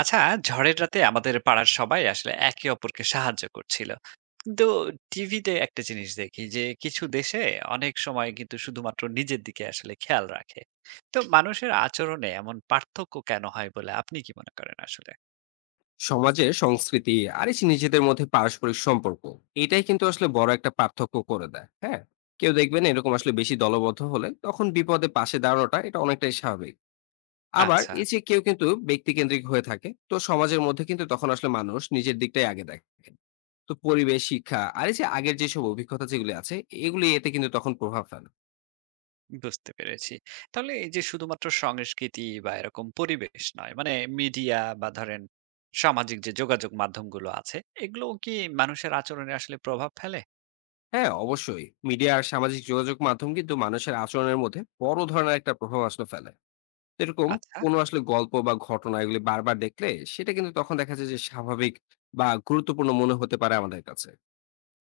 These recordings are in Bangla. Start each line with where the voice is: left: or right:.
right: আচ্ছা। ঝড়ের রাতে আমাদের পাড়ার সবাই আসলে একে অপরকে সাহায্য করছিল, কিন্তু টিভিতে একটা জিনিস দেখি যে কিছু দেশে অনেক সময় কিন্তু শুধুমাত্র নিজের দিকে আসলে খেয়াল রাখে। তো মানুষের আচরণে এমন পার্থক্য কেন হয় বলে আপনি কি মনে করেন আসলে?
left: সমাজের সংস্কৃতি আর এই যে নিজেদের মধ্যে পারস্পরিক সম্পর্ক এটাই কিন্তু আসলে বড় একটা পার্থক্য করে দেয়, হ্যাঁ। কেউ দেখবেন এরকম আসলে বেশি দলবদ্ধ হলে তখন বিপদে পাশে দাঁড়ানোটা এটা অনেকটাই স্বাভাবিক। আবার
right: আচ্ছা,
left: এই যে কেউ কিন্তু ব্যক্তিকেন্দ্রিক হয়ে থাকে, তো সমাজের মধ্যে কিন্তু তখন আসলে মানুষ নিজের দিকটাই আগে দেখে। তো পরিবেশ, শিক্ষা আর এই যে আগের যেসব অভিজ্ঞতা যেগুলি আছে এগুলি এতে কিন্তু তখন প্রভাব ফেলে।
right: বুঝতে পেরেছি। তাহলে এই যে শুধুমাত্র সংস্কৃতি বা এরকম পরিবেশ নয়, মানে মিডিয়া বা ধরেন সামাজিক যে যোগাযোগ মাধ্যমগুলো আছে, এগুলো কি মানুষের আচরণে আসলে প্রভাব ফেলে?
left: হ্যাঁ, অবশ্যই মিডিয়া আর সামাজিক যোগাযোগ মাধ্যম কিন্তু মানুষের আচরণের মধ্যে বড় ধরনের একটা প্রভাব আসলে ফেলে। তো এরকম
right: আচ্ছা।
left: কোনো আসলে গল্প বা ঘটনা এগুলি বারবার দেখলে সেটা কিন্তু তখন দেখা যায় যে স্বাভাবিক বা গুরুত্বপূর্ণ মনে হতে পারে আমাদের কাছে।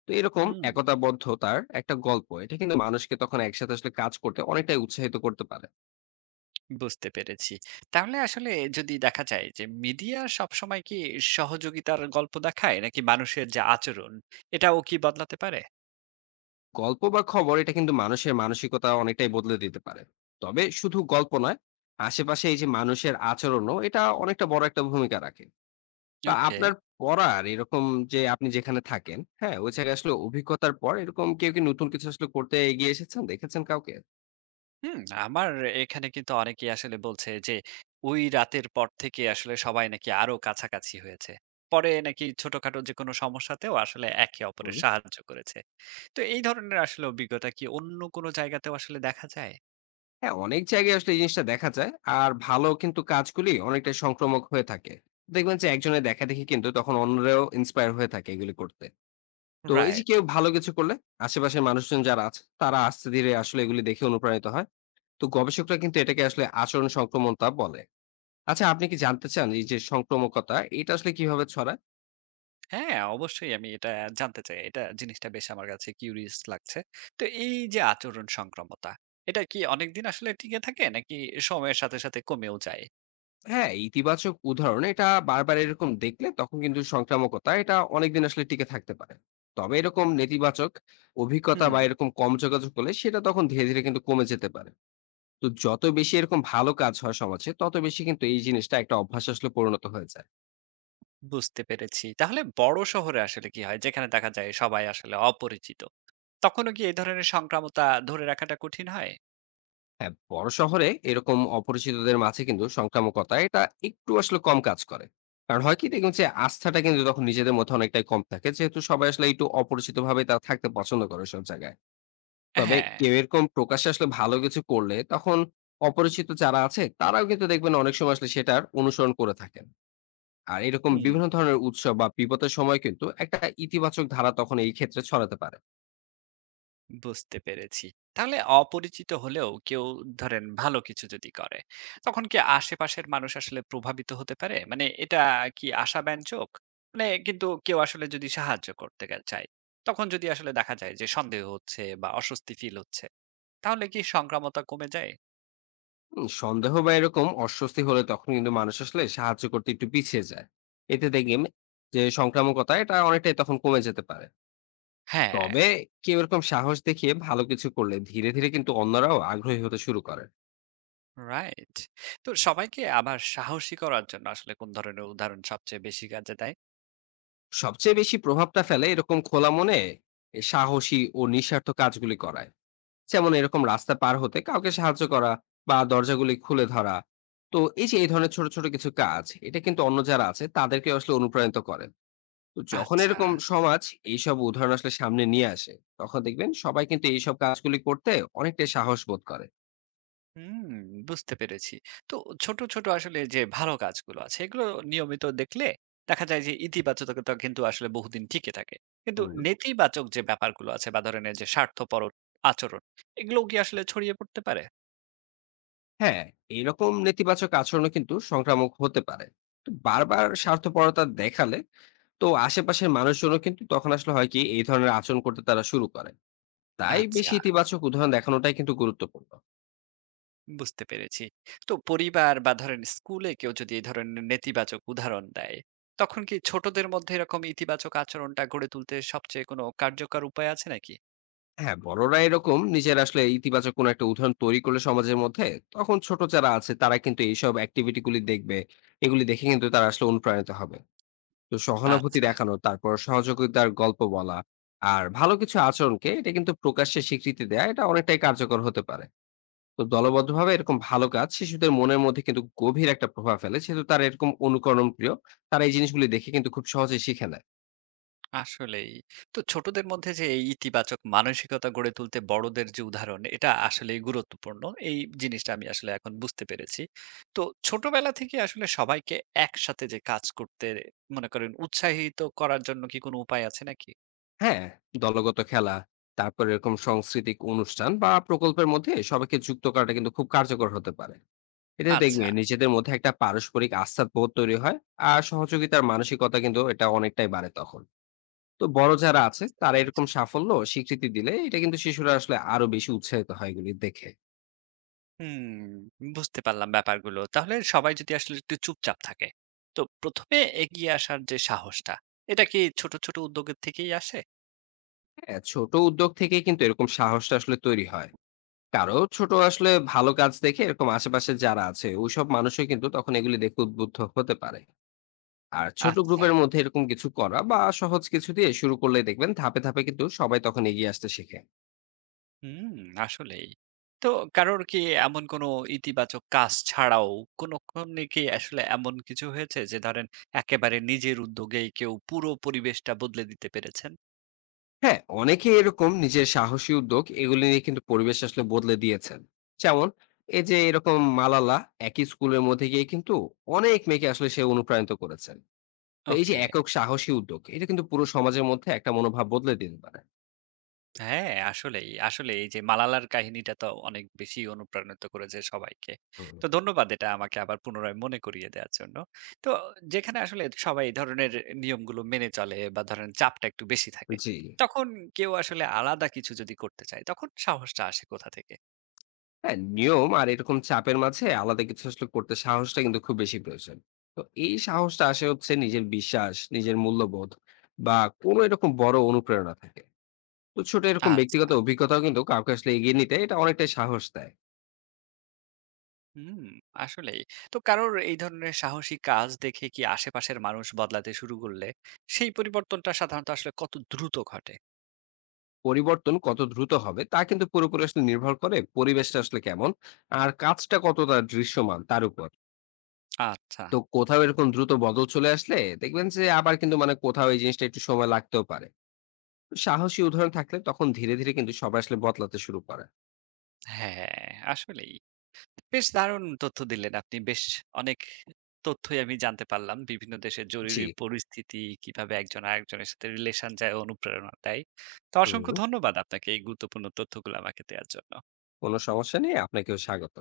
left: তো এরকম
right: হুম,
left: একতাবদ্ধতার একটা গল্প এটা কিন্তু মানুষকে তখন একসাথে আসলে কাজ করতে অনেকটাই উৎসাহিত করতে পারে।
right: বুঝতে পেরেছি। তাহলে আসলে যদি দেখা যায় যে মিডিয়া সবসময় কি সহযোগিতার গল্প দেখায়, নাকি মানুষের যে আচরণ এটাও কি বদলাতে পারে?
left: গল্প বা খবর এটা কিন্তু মানুষের মানসিকতা অনেকটাই বদলে দিতে পারে। তবে শুধু গল্প নয়, আশেপাশে এই যে মানুষের আচরণও এটা অনেকটা বড় একটা ভূমিকা রাখে। তো
right: ওকে।
left: আপনার পড়ার এরকম, যে আপনি যেখানে থাকেন, হ্যাঁ? ওই জায়গায় আসলে অভিজ্ঞতার পর এরকম কেউ কি নতুন কিছু আসলে করতে এগিয়ে এসেছেন? দেখেছেন কাউকে?
right: হুম, আমার এখানে কিন্তু অনেকেই আসলে বলছে যে ওই রাতের পর থেকে আসলে সবাই নাকি আরো কাছাকাছি হয়েছে। পরে নাকি ছোটখাটো যেকোনো সমস্যাতেও আসলে একে অপরের
left: হুম।
right: সাহায্য করেছে। তো এই ধরনের আসলে অভিজ্ঞতা কি অন্য কোনো জায়গাতেও আসলে দেখা যায়?
left: হ্যাঁ, অনেক জায়গায় আসলে এই জিনিসটা দেখা যায়। আর ভালো কিন্তু কাজগুলি অনেকটাই সংক্রমক হয়ে থাকে। দেখবেন যে একজনের দেখাদেখি কিন্তু তখন অন্যরাও ইন্সপায়ার হয়ে থাকে এগুলি করতে। তো এই যে
right: রাইট।
left: কেউ ভালো কিছু করলে আশেপাশের মানুষজন যারা আছে তারা আস্তে ধীরে আসলে এগুলি দেখে অনুপ্রাণিত হয়। তো গবেষকরা কিন্তু এটাকে আসলে আচরণ সংক্রমণতা বলে। আচ্ছা, আপনি কি জানতে চান এই যে সংক্রমকতা এটা আসলে কিভাবে ছড়ায়?
right: হ্যাঁ, অবশ্যই আমি এটা জানতে চাই। এটা জিনিসটা বেশ আমার কাছে কিউরিয়াস লাগছে। তো এই যে আচরণ সংক্রামতা, এটা কি অনেকদিন আসলে টিকে থাকে, নাকি সময়ের সাথে সাথে কমেও যায়?
left: হ্যাঁ, ইতিবাচক উদাহরণ এটা বারবার এরকম দেখলে তখন কিন্তু সংক্রামকতা এটা অনেকদিন আসলে টিকে থাকতে পারে। তবে এরকম নেতিবাচক অভিজ্ঞতা
right: হুম,
left: বা এরকম কম যোগাযোগ হলে সেটা তখন ধীরে ধীরে কিন্তু কমে যেতে পারে। তো যত বেশি এরকম ভালো কাজ হয় সমাজে তত বেশি কিন্তু এই জিনিসটা একটা অভ্যাসে আসলে পরিণত হয়ে যায়।
right: বুঝতে পেরেছি। তাহলে বড় শহরে আসলে কি হয়, যেখানে দেখা যায় সবাই আসলে অপরিচিত? তখনও কি এই ধরনের সংক্রামতা ধরে রাখাটা কঠিন হয়?
left: হ্যাঁ, বড় শহরে এরকম অপরিচিতদের মাঝে কিন্তু সংক্রামকতা এটা একটু আসলে কম কাজ করে। কারণ হয় কি দেখুন যে আস্থাটা কিন্তু তখন নিজেদের মধ্যে অনেকটাই কম থাকে। যেহেতু সবাই আসলে একটু অপরিচিতভাবে তারা থাকতে পছন্দ করে ওইসব জায়গায়। তবে
right: হ্যাঁ।
left: কেউ এরকম প্রকাশ্যে আসলে ভালো কিছু করলে তখন অপরিচিত যারা আছে তারাও কিন্তু দেখবেন অনেক সময় আসলে সেটার অনুসরণ করে থাকেন। আর এরকম
right: হুম।
left: বিভিন্ন ধরনের উৎসব বা বিপদের সময় কিন্তু একটা ইতিবাচক ধারা তখন এই ক্ষেত্রে ছড়াতে পারে।
right: বুঝতে পেরেছি। তাহলে অপরিচিত হলেও কেউ ধরেন ভালো কিছু যদি করে, তখন কি আশেপাশের মানুষ আসলে প্রভাবিত হতে পারে? মানে এটা কি আশাব্যঞ্জক? মানে কিন্তু কেউ আসলে যদি সাহায্য করতে গে চায়, তখন যদি আসলে দেখা যায় যে সন্দেহ হচ্ছে বা অস্বস্তি ফিল হচ্ছে, তাহলে কি সংক্রামতা কমে যায়?
left: হুম, সন্দেহ বা এরকম অস্বস্তি হলে তখন কিন্তু মানুষ আসলে সাহায্য করতে একটু পিছিয়ে যায়। এতে দেখবেন যে সংক্রামকতা এটা অনেকটাই তখন কমে যেতে পারে।
right: হ্যাঁ।
left: তবে কেউ এরকম সাহস দেখিয়ে ভালো কিছু করলে ধীরে ধীরে কিন্তু অন্যরাও আগ্রহী হতে শুরু করে।
right: রাইট। তো সবাইকে আবার সাহসী করার জন্য আসলে কোন ধরনের উদাহরণ সবচেয়ে বেশি কাজে দেয়?
left: সবচেয়ে বেশি প্রভাবটা ফেলে এরকম খোলা মনে এ সাহসী ও নিঃস্বার্থ কাজগুলি করায়, যেমন এরকম রাস্তা পার হতে কাউকে সাহায্য করা বা দরজাগুলি খুলে ধরা। তো এই যে এই ধরনের ছোট ছোট কিছু কাজ এটা কিন্তু অন্য যারা আছে তাদেরকে আসলে অনুপ্রাণিত করে। তো যখন
right: আচ্ছা।
left: এরকম সমাজ এইসব উদাহরণ আসলে সামনে নিয়ে আসে তখন দেখবেন সবাই কিন্তু এইসব কাজগুলি করতে অনেকটাই সাহস বোধ করে।
right: হুম, বুঝতে পেরেছি। তো ছোট, ছোট আসলে যে ভালো কাজগুলো আছে, এগুলো নিয়মিত দেখলে দেখা যায় যে ইতিবাচকতা কিন্তু আসলে বহুদিন টিকে থাকে। কিন্তু
left: হুম।
right: নেতিবাচক যে ব্যাপারগুলো আছে বা ধরেন এই যে স্বার্থপর আচরণ, এগুলোও কি আসলে ছড়িয়ে পড়তে পারে?
left: হ্যাঁ, এরকম নেতিবাচক আচরণও কিন্তু সংক্রামক হতে পারে। তো বারবার স্বার্থপরতা দেখালে তো আশেপাশের মানুষজনও কিন্তু তখন আসলে হয় কি এই ধরনের আচরণ করতে তারা শুরু করে। তাই
right: আচ্ছা,
left: বেশি ইতিবাচক উদাহরণ দেখানোটাই কিন্তু গুরুত্বপূর্ণ।
right: বুঝতে পেরেছি। তো পরিবার বা ধরেন স্কুলে কেউ যদি এই ধরনের নেতিবাচক উদাহরণ দেয়, তখন কি ছোটদের মধ্যে এরকম ইতিবাচক আচরণটা গড়ে তুলতে সবচেয়ে কোনো কার্যকর উপায় আছে নাকি?
left: হ্যাঁ, বড়রা এরকম নিজের আসলে ইতিবাচক কোনো একটা উদাহরণ তৈরি করলে সমাজের মধ্যে, তখন ছোট যারা আছে তারা কিন্তু এইসব অ্যাক্টিভিটি গুলি দেখবে। এগুলি দেখে কিন্তু তারা আসলে অনুপ্রাণিত হবে। তো সহানুভূতি
right: আচ্ছা।
left: দেখানো, তারপর সহযোগিতার গল্প বলা আর ভালো কিছু আচরণকে এটা কিন্তু প্রকাশ্যে স্বীকৃতি দেয়া এটা অনেকটাই কার্যকর হতে পারে। তো দলবদ্ধভাবে এরকম ভালো কাজ শিশুদের মনের মধ্যে কিন্তু গভীর একটা প্রভাব ফেলে, সেহেতু তারা এরকম অনুকরণ প্রিয়। তারা এই জিনিসগুলি দেখে কিন্তু খুব সহজে শিখে নেয়।
right: আসলেই। তো ছোটদের মধ্যে যে এই ইতিবাচক মানসিকতা গড়ে তুলতে বড়দের যে উদাহরণ, এটা আসলেই গুরুত্বপূর্ণ। এই জিনিসটা আমি আসলে এখন বুঝতে পেরেছি। তো ছোটবেলা থেকে আসলে সবাইকে একসাথে যে কাজ করতে মনে করেন উৎসাহিত করার জন্য কি কোনো উপায় আছে নাকি?
left: হ্যাঁ, দলগত খেলা, তারপর এরকম সাংস্কৃতিক অনুষ্ঠান বা প্রকল্পের মধ্যে সবাইকে যুক্ত করাটা কিন্তু খুব কার্যকর হতে পারে। এটা
right: আচ্ছা,
left: দেখবেন নিজেদের মধ্যে একটা পারস্পরিক আস্থার বোধ তৈরি হয়। আর সহযোগিতার মানসিকতা কিন্তু এটা অনেকটাই বাড়ে তখন। তো বড় যারা আছে
right: বুঝতে
left: তারা
right: পেরেছি।
left: এরকম সাফল্য স্বীকৃতি দিলে এটা কিন্তু শিশুরা আসলে আরো বেশি উৎসাহিত হয় এগুলি দেখে।
right: হুম, বুঝতে পারলাম ব্যাপারগুলো। তাহলে সবাই যদি আসলে একটু চুপচাপ থাকে, তো ১ম এ এগিয়ে আসার যে সাহসটা, এটা কি ছোট, ছোট উদ্যোগের থেকেই আসে?
left: হ্যাঁ, ছোট উদ্যোগ থেকে কিন্তু এরকম সাহসটা আসলে তৈরি হয়। কারো ছোট আসলে ভালো কাজ দেখে এরকম আশেপাশে যারা আছে ওইসব মানুষও কিন্তু তখন এগুলি দেখে উদ্বুদ্ধ হতে পারে। আর ছোট
right: আচ্ছা।
left: গ্রুপের মধ্যে এরকম কিছু করা বা সহজ কিছু দিয়ে শুরু করলে দেখবেন ধাপে ধাপে কিন্তু সবাই তখন এগিয়ে আসতে শিখে।
right: হুম, আসলেই। তো কারোর কি এমন কোনো ইতিবাচক কাজ ছাড়াও কোনক্ষণে কি আসলে এমন কিছু হয়েছে যে ধরেন একেবারে নিজের উদ্যোগেই কেউ পুরো পরিবেশটা বদলে দিতে পেরেছেন?
left: হ্যাঁ, অনেকে এরকম নিজের সাহসী উদ্যোগ এগুলি নিয়ে কিন্তু পরিবেশ আসলে বদলে দিয়েছেন। যেমন এই যে এরকম মালালা একই স্কুলের মধ্যে গিয়ে কিন্তু অনেক মেয়েকে আসলে সে অনুপ্রাণিত করেছেন। তো এই যে
right: ওকে।
left: একক সাহসী উদ্যোগ এটা কিন্তু পুরো সমাজের মধ্যে একটা মনোভাব বদলে দিতে পারে।
right: হ্যাঁ, আসলেই, আসলেই এই যে মালালার কাহিনীটা তো অনেক বেশি অনুপ্রাণিত করেছে সবাইকে।
left: হুম।
right: তো ধন্যবাদ এটা আমাকে আবার পুনরায় মনে করিয়ে দেওয়ার জন্য। তো যেখানে আসলে সবাই এই ধরনের নিয়মগুলো মেনে চলে বা ধরেন চাপটা একটু বেশি থাকে,
left: জি।
right: তখন কেউ আসলে আলাদা কিছু যদি করতে চায়, তখন সাহসটা আসে কোথা থেকে?
left: হ্যাঁ, নিয়ম আর এরকম চাপের মাঝে আলাদা কিছু আসলে করতে সাহসটা কিন্তু খুব বেশি প্রয়োজন। তো এই সাহসটা আসে হচ্ছে নিজের বিশ্বাস, নিজের মূল্যবোধ বা কোনো এরকম বড় অনুপ্রেরণা থাকে। তো ছোট এরকম
right: আচ্ছা।
left: ব্যক্তিগত অভিজ্ঞতাও কিন্তু কাউকে আসলে এগিয়ে নিতে এটা অনেকটাই সাহস দেয়।
right: হুম, আসলেই। তো কারোর এই ধরনের সাহসী কাজ দেখে কি আশেপাশের মানুষ বদলাতে শুরু করলে, সেই পরিবর্তনটা সাধারণত আসলে কত দ্রুত ঘটে?
left: পরিবর্তন কত দ্রুত হবে তা কিন্তু পুরোপুরি আসলে নির্ভর করে পরিবেশটা আসলে কেমন আর কাজটা কতটা দৃশ্যমান তার উপর।
right: আচ্ছা।
left: তো কোথাও এরকম দ্রুত বদল চলে আসলে দেখবেন, যে আবার কিন্তু মানে কোথাও এই জিনিসটা একটু সময় লাগতেও পারে। তো সাহসী উদাহরণ থাকলে তখন ধীরে ধীরে কিন্তু সবাই আসলে বদলাতে শুরু করে।
right: হ্যাঁ, আসলেই। বেশ দারুণ তথ্য দিলেন আপনি। বেশ অনেক তথ্যই আমি জানতে পারলাম। বিভিন্ন দেশের
left: জি।
right: জরুরি পরিস্থিতি, কিভাবে একজন আরেকজনের সাথে রিলেশন যায়, অনুপ্রেরণা দেয়। তো অসংখ্য
left: হুম।
right: ধন্যবাদ আপনাকে এই গুরুত্বপূর্ণ তথ্যগুলো আমাকে দেওয়ার জন্য।
left: কোনো সমস্যা নেই, আপনাকেও স্বাগত।